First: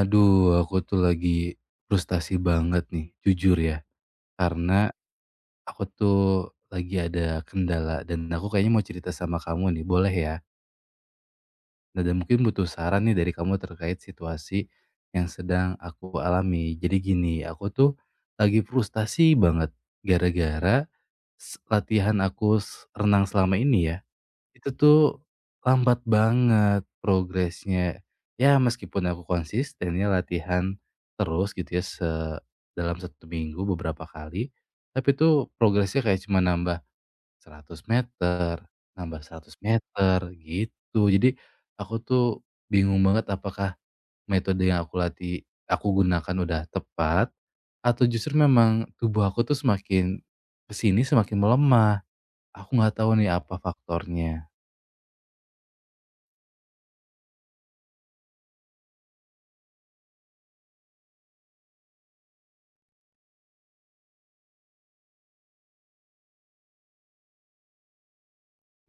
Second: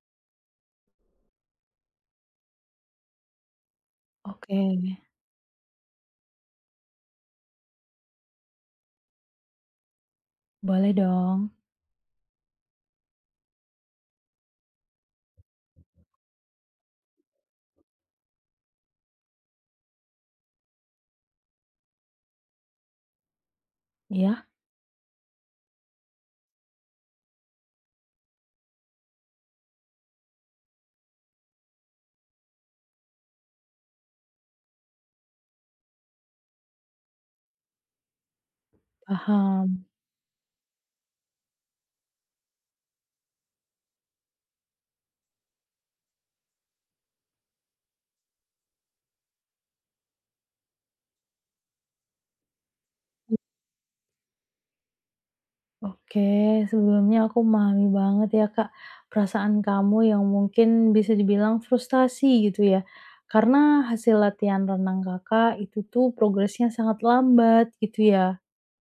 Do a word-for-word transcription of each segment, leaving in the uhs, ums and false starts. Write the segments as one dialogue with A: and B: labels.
A: Aduh, aku tuh lagi frustasi banget nih, jujur ya.
B: Oke,
A: Karena aku tuh lagi ada kendala dan aku kayaknya mau cerita sama kamu nih, boleh ya?
B: boleh dong.
A: Nah, dan mungkin butuh saran nih dari kamu terkait situasi yang sedang aku alami. Jadi gini, aku tuh lagi frustasi banget gara-gara s- latihan aku s- renang selama ini ya.
B: Iya,
A: Itu tuh lambat banget progresnya. Ya meskipun aku konsisten ya latihan terus gitu ya se dalam satu minggu beberapa kali, tapi tuh progresnya kayak cuma nambah seratus meter, nambah seratus
B: paham.
A: meter, gitu. Jadi aku tuh bingung banget apakah metode yang aku latih aku gunakan udah tepat, atau justru memang tubuh aku tuh semakin kesini semakin melemah. Aku nggak tahu nih apa faktornya.
B: Oke, sebelumnya aku memahami banget ya Kak, perasaan kamu yang mungkin bisa dibilang frustasi gitu ya. Karena hasil latihan renang Kakak itu tuh progresnya sangat lambat gitu ya.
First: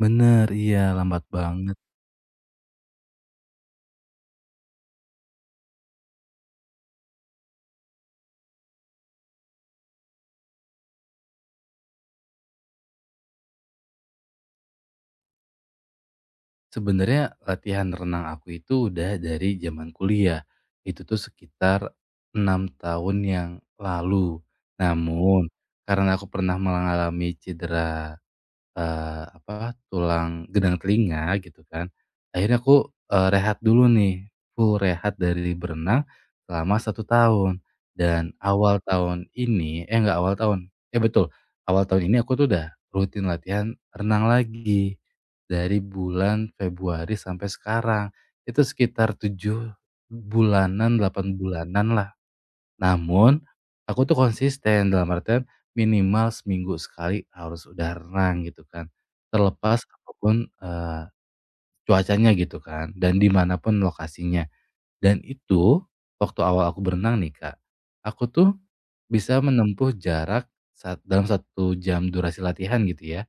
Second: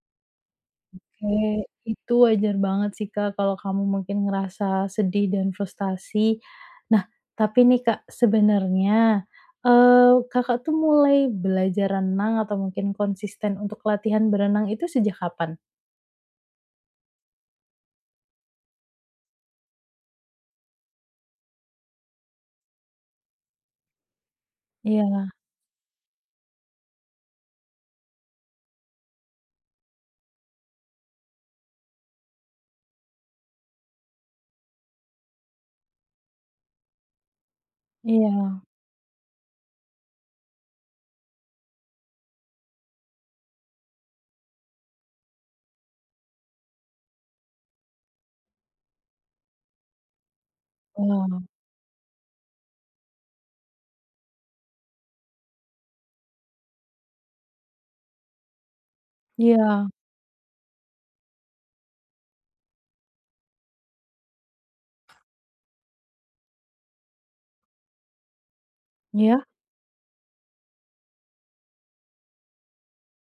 A: Bener, iya lambat
B: Oke,
A: banget.
B: itu wajar banget sih, Kak, kalau kamu mungkin ngerasa sedih dan frustasi. Nah, tapi nih, Kak, sebenarnya, eee, Kakak tuh mulai belajar renang atau mungkin konsisten untuk latihan berenang itu sejak kapan?
A: Sebenarnya latihan renang aku itu udah dari zaman kuliah. Itu tuh sekitar enam tahun yang lalu.
B: Iya
A: Namun karena aku pernah mengalami cedera, Eee, apa, tulang gedang telinga gitu kan. Akhirnya aku, eee, rehat dulu nih, full rehat dari berenang selama satu tahun. Dan
B: iya,
A: awal tahun ini, eh, nggak awal tahun, eh, betul, awal tahun ini aku tuh udah rutin latihan renang lagi, dari bulan Februari sampai sekarang. Itu sekitar tujuh bulanan, delapan
B: wow,
A: bulanan lah. Namun, aku tuh konsisten dalam artian minimal seminggu sekali harus udah renang gitu kan. Terlepas
B: iya
A: apapun, eee, cuacanya gitu kan dan di mana pun lokasinya. Dan itu waktu awal aku berenang nih Kak, aku tuh bisa
B: iya,
A: menempuh jarak sat dalam satu jam durasi latihan gitu ya,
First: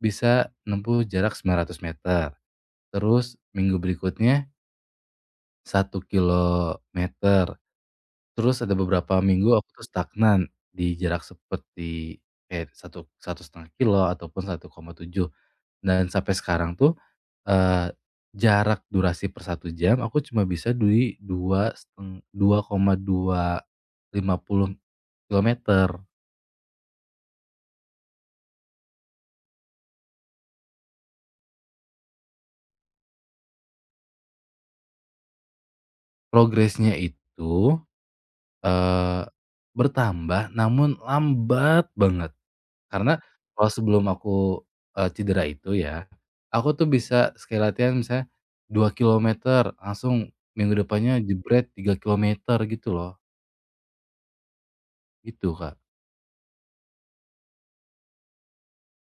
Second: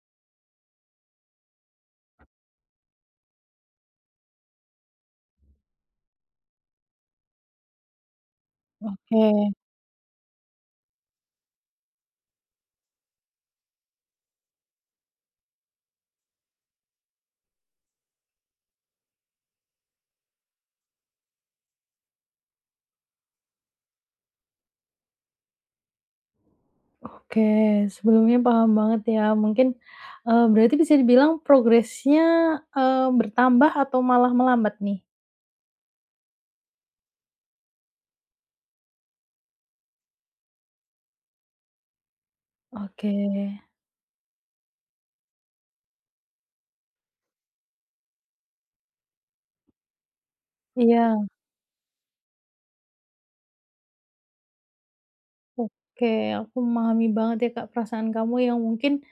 A: bisa menempuh jarak 900 meter, terus minggu berikutnya satu kilometer. Terus ada beberapa minggu
B: oke
A: aku tuh stagnan di jarak seperti kayak satu satu setengah kilo ataupun satu koma tujuh, dan sampai sekarang tuh, eee, jarak durasi per satu jam aku cuma bisa di dua seteng dua koma dua lima puluh kilometer.
B: oke, sebelumnya paham banget ya, mungkin, eee, berarti bisa dibilang progresnya, eee, bertambah atau malah melambat nih?
A: Progresnya itu, eee, bertambah namun lambat banget.
B: Oke,
A: Karena kalau sebelum aku, eee, cedera itu ya, aku tuh bisa sekali latihan misalnya dua kilometer, langsung minggu depannya
B: iya.
A: jebret tiga kilometer gitu loh, gitu, Kak.
B: Oke, aku memahami banget ya Kak perasaan kamu yang mungkin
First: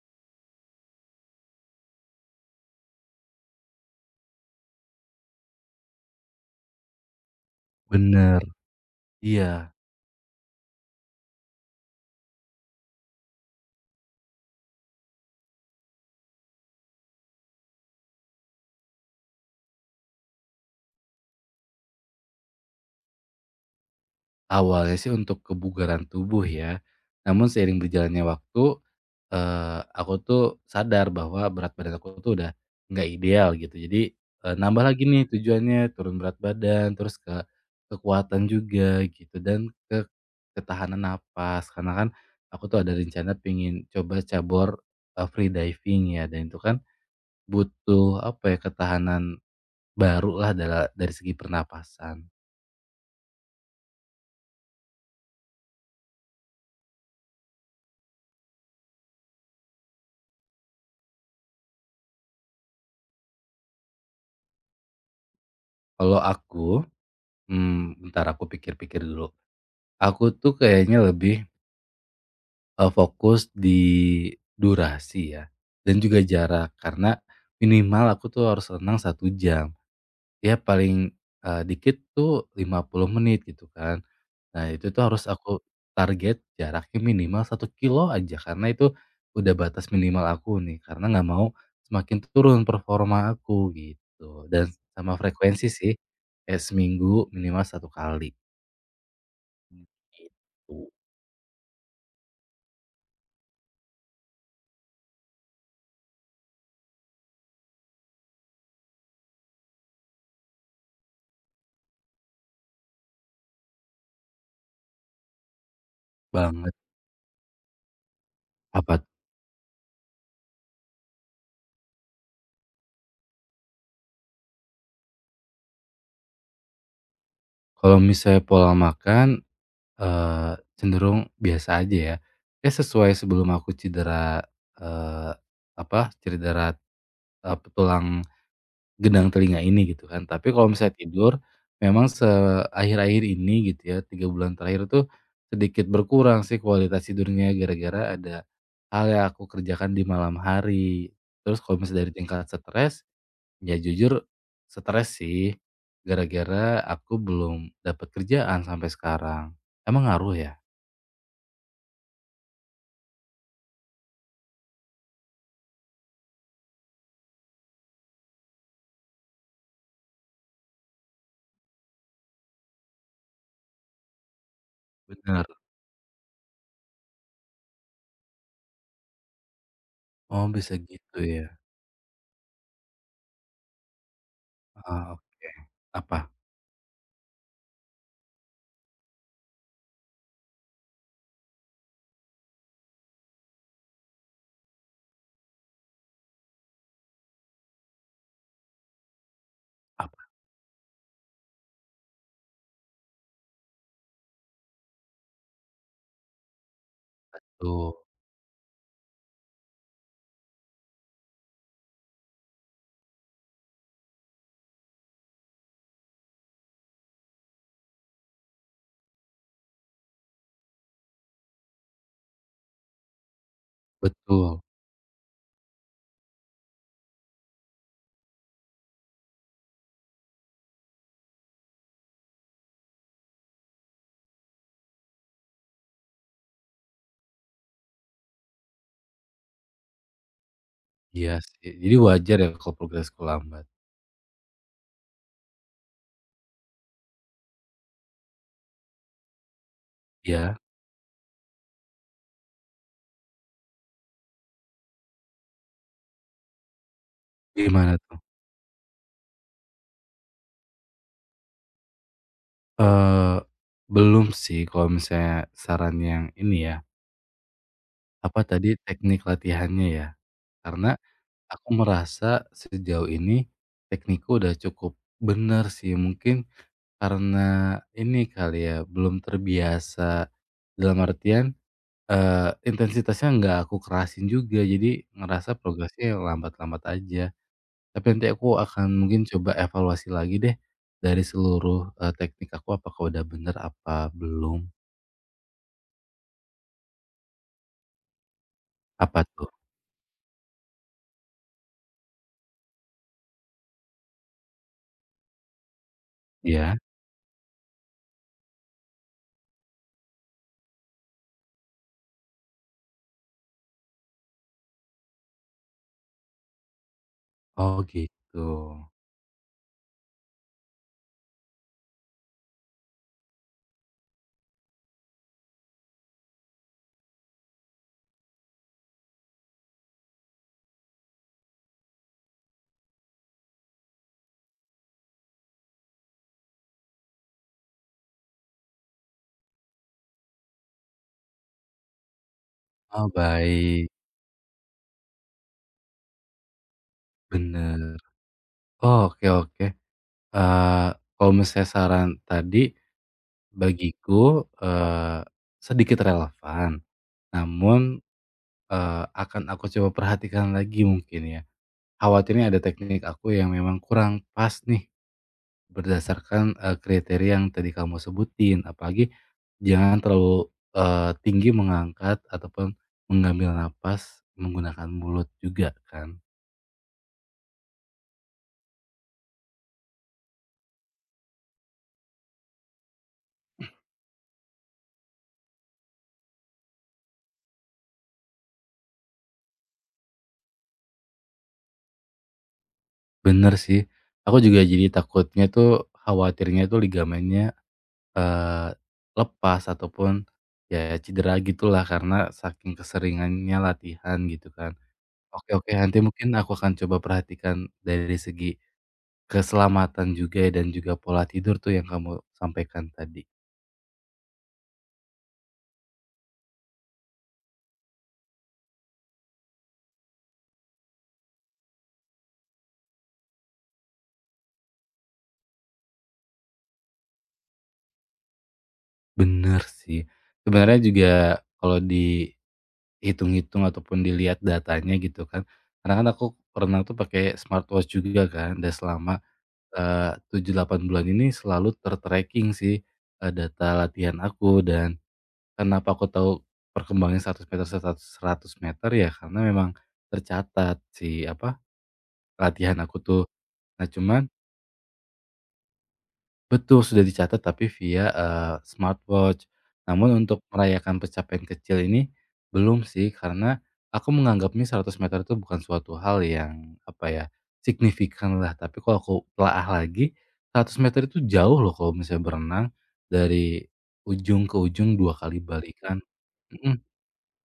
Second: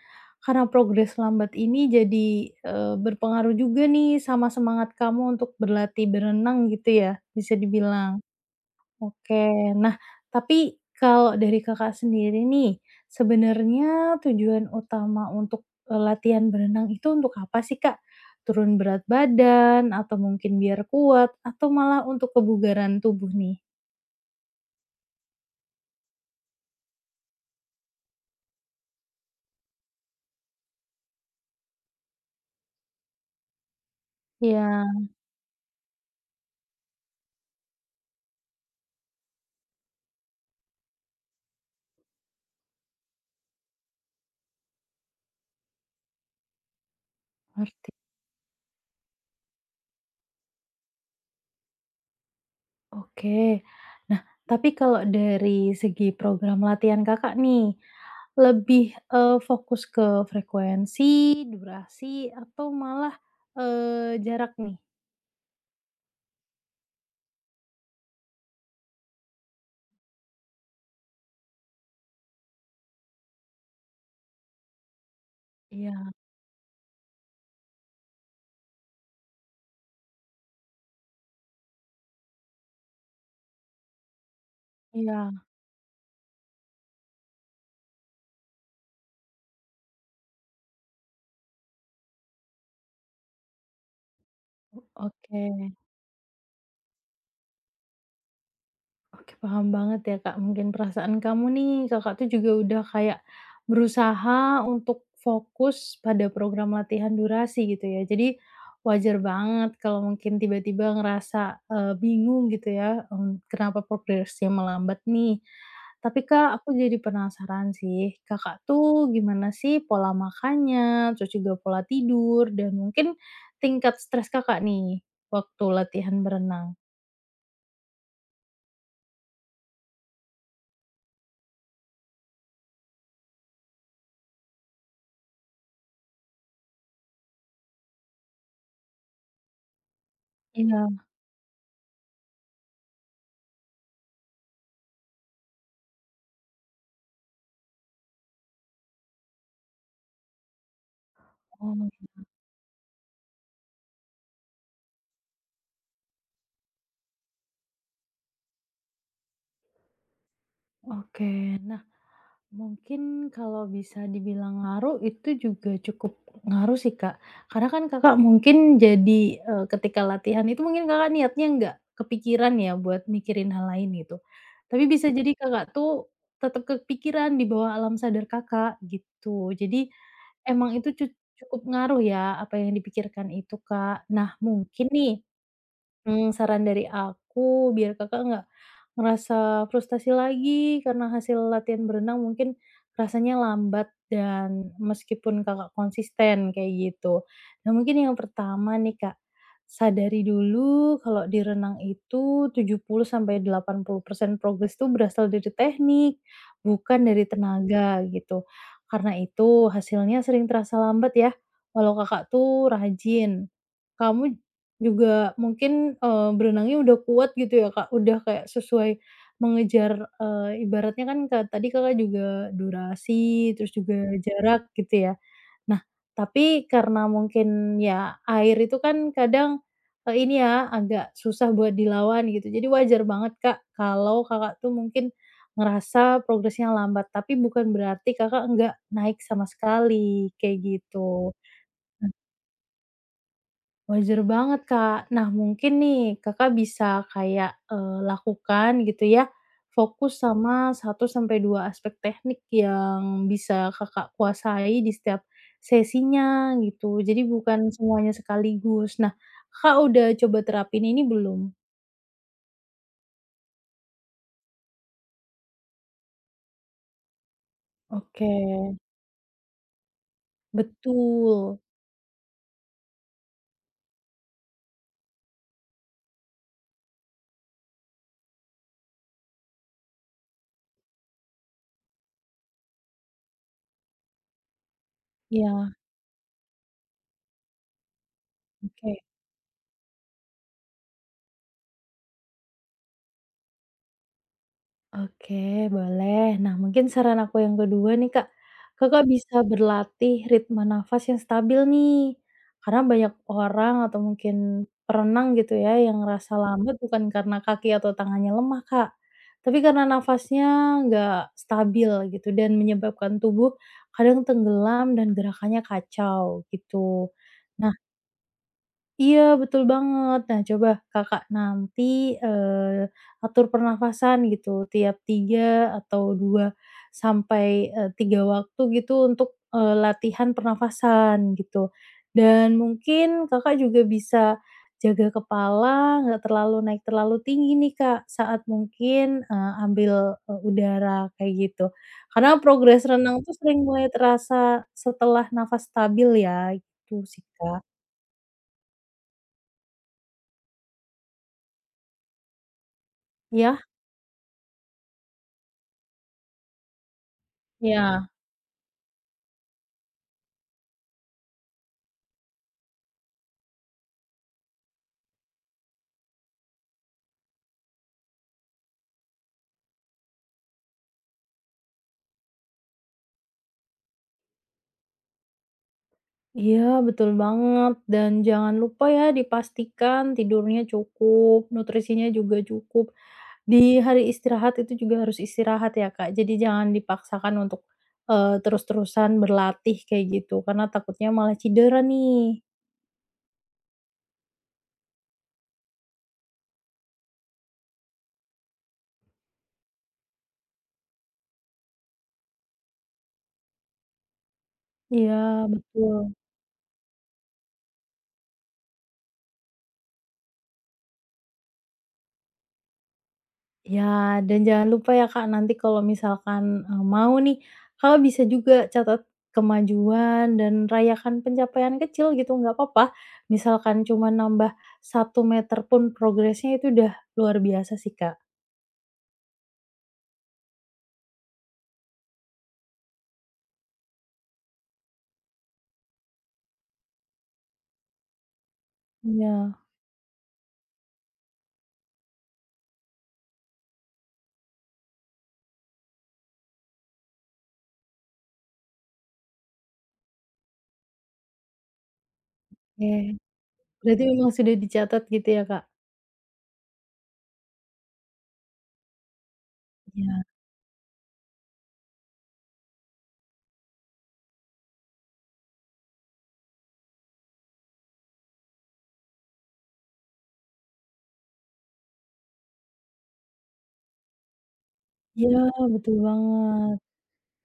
B: karena progres lambat ini jadi, eee, berpengaruh juga nih sama semangat kamu untuk berlatih berenang gitu ya, bisa dibilang.
A: Bener.
B: Oke,
A: Iya,
B: nah tapi kalau dari Kakak sendiri nih, sebenarnya tujuan utama untuk, eee, latihan berenang itu untuk apa sih Kak? Turun berat badan atau mungkin biar kuat atau malah untuk kebugaran tubuh nih?
A: awalnya sih untuk kebugaran tubuh ya, namun seiring berjalannya waktu. Eee, aku tuh sadar bahwa berat badan aku tuh udah nggak ideal gitu. Jadi, eee, nambah
B: Ya,
A: lagi nih tujuannya turun berat badan, terus ke kekuatan juga gitu dan ke ketahanan napas. Karena kan aku tuh ada rencana pingin coba cabur, eee, free diving ya, dan itu kan
B: ngerti.
A: butuh apa ya, ketahanan baru lah dari dari segi pernapasan.
B: Oke. Nah, tapi kalau dari segi program latihan Kakak nih, lebih, eee, fokus ke frekuensi, durasi, atau malah, eee, jarak nih?
A: Kalau aku, mmm, bentar aku pikir-pikir dulu. Aku tuh kayaknya lebih Eee, fokus di durasi ya, dan
B: Iya
A: juga jarak karena minimal aku tuh harus renang satu jam, ya paling, eee, dikit tuh lima puluh menit gitu kan. Nah itu tuh harus
B: iya,
A: aku target jaraknya minimal satu kilo aja karena itu udah batas minimal aku nih, karena nggak mau semakin turun performa aku gitu, dan sama
B: oke.
A: frekuensi sih, kayak seminggu minimal satu kali,
B: Oke, paham banget ya, Kak. Mungkin
A: gitu
B: perasaan kamu nih, Kakak tuh juga udah kayak berusaha untuk fokus pada program latihan durasi gitu ya. Jadi wajar banget kalau mungkin tiba-tiba ngerasa, eee, bingung gitu ya, mmm, kenapa progresnya melambat nih. Tapi Kak, aku
A: banget.
B: jadi penasaran sih, Kakak
A: Apa? Tuh?
B: tuh gimana sih pola makannya, terus juga pola tidur, dan mungkin tingkat stres Kakak nih waktu latihan berenang?
A: Kalau misalnya pola makan, Eee, cenderung biasa aja ya. Ya sesuai sebelum aku cedera, eee, apa, cedera, eee, tulang gendang telinga ini gitu kan. Tapi kalau misalnya
B: Iya.
A: tidur, memang se akhir-akhir ini gitu ya, tiga bulan terakhir tuh sedikit berkurang sih kualitas tidurnya gara-gara ada hal yang aku kerjakan di malam hari. Terus kalau
B: Oh,
A: misalnya dari tingkat stres, ya jujur stres sih, gara-gara aku belum dapat kerjaan sampai sekarang. Emang ngaruh ya?
B: oke. Nah, mungkin kalau bisa dibilang ngaruh itu juga cukup ngaruh sih, Kak. Karena kan Kakak mungkin jadi, eee, ketika latihan itu mungkin Kakak niatnya nggak kepikiran ya buat mikirin hal lain gitu. Tapi bisa jadi
A: Bener.
B: Kakak tuh tetap kepikiran di bawah alam sadar Kakak gitu. Jadi
A: Oh,
B: emang
A: bisa
B: itu cu
A: gitu ya?
B: cukup ngaruh ya apa yang dipikirkan itu, Kak. Nah mungkin
A: Ah,
B: nih
A: oke. Apa
B: Mmm, saran dari aku, biar Kakak nggak ngerasa frustasi lagi karena hasil latihan berenang mungkin rasanya lambat dan meskipun Kakak konsisten kayak gitu. Nah, mungkin yang pertama nih, Kak,
A: apa
B: sadari dulu kalau di renang itu tujuh puluh sampai delapan puluh persen progres itu berasal dari teknik, bukan dari
A: ta tuh?
B: tenaga gitu. Karena itu hasilnya sering terasa lambat ya, walau Kakak tuh rajin. Kamu juga mungkin, eee, berenangnya udah kuat gitu ya, Kak, udah kayak sesuai mengejar, eee, ibaratnya kan ka tadi Kakak juga durasi, terus juga
A: Betul.
B: jarak gitu ya. Nah, tapi karena mungkin ya air itu kan kadang, eee, ini ya agak susah buat dilawan gitu, jadi wajar banget, Kak, kalau Kakak tuh mungkin ngerasa progresnya lambat, tapi bukan berarti Kakak nggak naik sama sekali, kayak
A: Iya
B: gitu.
A: sih. Jadi wajar ya kalau progresku lambat.
B: Wajar banget, Kak. Nah, mungkin nih Kakak bisa kayak, eee, lakukan gitu ya, fokus sama
A: Ya,
B: satu sampai dua aspek teknik yang bisa Kakak kuasai di setiap sesinya gitu. Jadi bukan
A: gimana
B: semuanya
A: tuh?
B: sekaligus. Nah, Kakak udah coba terapin ini belum?
A: Eee, Belum sih kalau misalnya saran yang ini ya,
B: Oke,
A: apa tadi, teknik latihannya ya? Karena
B: betul.
A: aku merasa sejauh ini teknikku udah cukup benar sih. Mungkin karena ini kali ya, belum terbiasa, dalam artian Eee, intensitasnya nggak aku kerasin juga, jadi ngerasa
B: Ya.
A: progresnya lambat-lambat aja. Tapi nanti aku akan
B: Oke.
A: mungkin coba evaluasi lagi deh, dari seluruh, eee, teknik aku apakah udah bener apa belum.
B: Oke, boleh. Nah, mungkin saran aku yang kedua nih, Kak, Kakak
A: Apa
B: bisa
A: tuh?
B: berlatih ritme nafas yang stabil nih. Karena banyak orang atau mungkin perenang gitu ya yang ngerasa lambat
A: Iya?
B: bukan karena kaki atau tangannya lemah, Kak. Tapi karena nafasnya nggak stabil gitu dan menyebabkan tubuh kadang tenggelam dan gerakannya kacau gitu. Nah,
A: Oh gitu.
B: iya, betul banget. Nah, coba Kakak nanti, eee, atur pernafasan gitu tiap tiga atau dua sampai, eee, tiga waktu gitu untuk, eee, latihan pernafasan gitu. Dan mungkin Kakak juga bisa jaga kepala, nggak terlalu naik terlalu tinggi nih, Kak, saat mungkin, eee, ambil, eee, udara kayak gitu. Karena progres
A: Oh
B: renang tuh sering mulai
A: baik,
B: terasa setelah nafas stabil ya, gitu sih, Kak.
A: bener. Oh, oke oke. Eee, Kalau misalnya saran tadi,
B: Ya.
A: bagiku, eee, sedikit relevan, namun,
B: Iya.
A: eee, akan aku coba perhatikan lagi mungkin ya. Khawatirnya ada teknik aku yang memang kurang pas nih, berdasarkan, eee, kriteria yang tadi kamu sebutin. Apalagi jangan terlalu, eee, tinggi mengangkat ataupun mengambil napas menggunakan mulut juga kan.
B: Iya, betul banget dan jangan lupa ya dipastikan tidurnya cukup, nutrisinya juga cukup. Di hari istirahat itu juga harus istirahat ya, Kak. Jadi jangan dipaksakan untuk, eee, terus-terusan berlatih kayak gitu, karena takutnya malah cedera nih.
A: Bener sih, aku juga jadi takutnya tuh, khawatirnya tuh ligamennya, eee, lepas ataupun ya cedera gitulah karena saking keseringannya latihan gitu kan.
B: Iya,
A: Oke oke, nanti
B: betul.
A: mungkin aku akan coba perhatikan dari segi keselamatan juga ya dan juga pola tidur tuh yang kamu sampaikan tadi.
B: Ya, dan jangan lupa ya Kak, nanti kalau misalkan, eee, mau nih, Kakak bisa juga catat kemajuan dan rayakan pencapaian kecil gitu, nggak apa-apa. Misalkan cuma nambah satu meter pun progresnya itu udah luar biasa sih Kak.
A: Bener sih. Sebenarnya juga kalau dihitung-hitung ataupun dilihat datanya gitu kan, karena kan aku pernah tuh pakai smartwatch juga kan dan selama,
B: Iya,
A: eee, tujuh, delapan bulan ini selalu tertracking tracking sih, eee, data latihan aku, dan kenapa aku tahu perkembangan 100 meter, seta 100 meter ya karena memang tercatat si, apa, latihan
B: oke.
A: aku tuh. Nah
B: Berarti
A: cuman
B: memang sudah dicatat gitu ya Kak?
A: betul, sudah dicatat tapi via, eee, smartwatch. Namun
B: Iya.
A: untuk merayakan pencapaian kecil ini belum sih, karena aku menganggapnya 100 meter itu bukan suatu hal yang, apa ya, signifikan lah. Tapi kalau aku telaah lagi, 100 meter itu jauh loh kalau misalnya berenang, dari ujung ke ujung dua
B: Iya,
A: kali
B: betul
A: balikan.
B: banget.
A: Mhm,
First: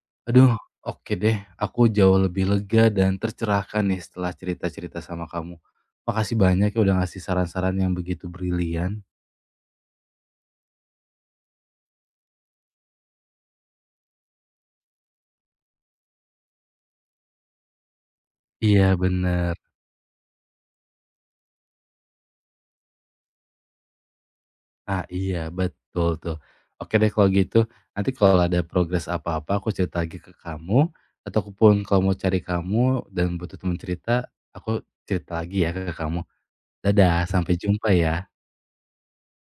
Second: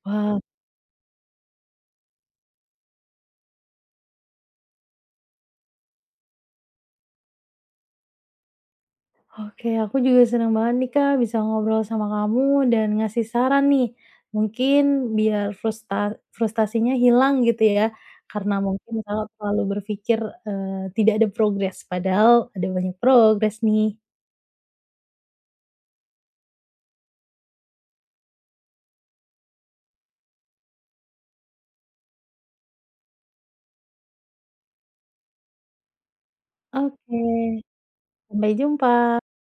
B: Wah.
A: aduh, oke deh, aku jauh lebih lega dan tercerahkan nih setelah cerita-cerita sama kamu. Makasih banyak ya udah ngasih saran-saran yang begitu brilian.
B: Oke, aku juga senang banget nih Kak bisa ngobrol sama kamu dan ngasih saran nih. Mungkin biar frusta frustasinya hilang gitu ya, karena
A: Iya
B: mungkin Kakak
A: bener.
B: terlalu berpikir, eee, tidak ada progres, padahal ada banyak progres nih.
A: Ah, iya betul tuh. Oke deh kalau gitu, nanti kalau ada progres apa-apa aku cerita lagi ke kamu, ataupun kalau mau cari kamu dan butuh teman cerita, aku cerita lagi ya ke kamu. Dadah,
B: Oke,
A: sampai jumpa ya.
B: sampai jumpa.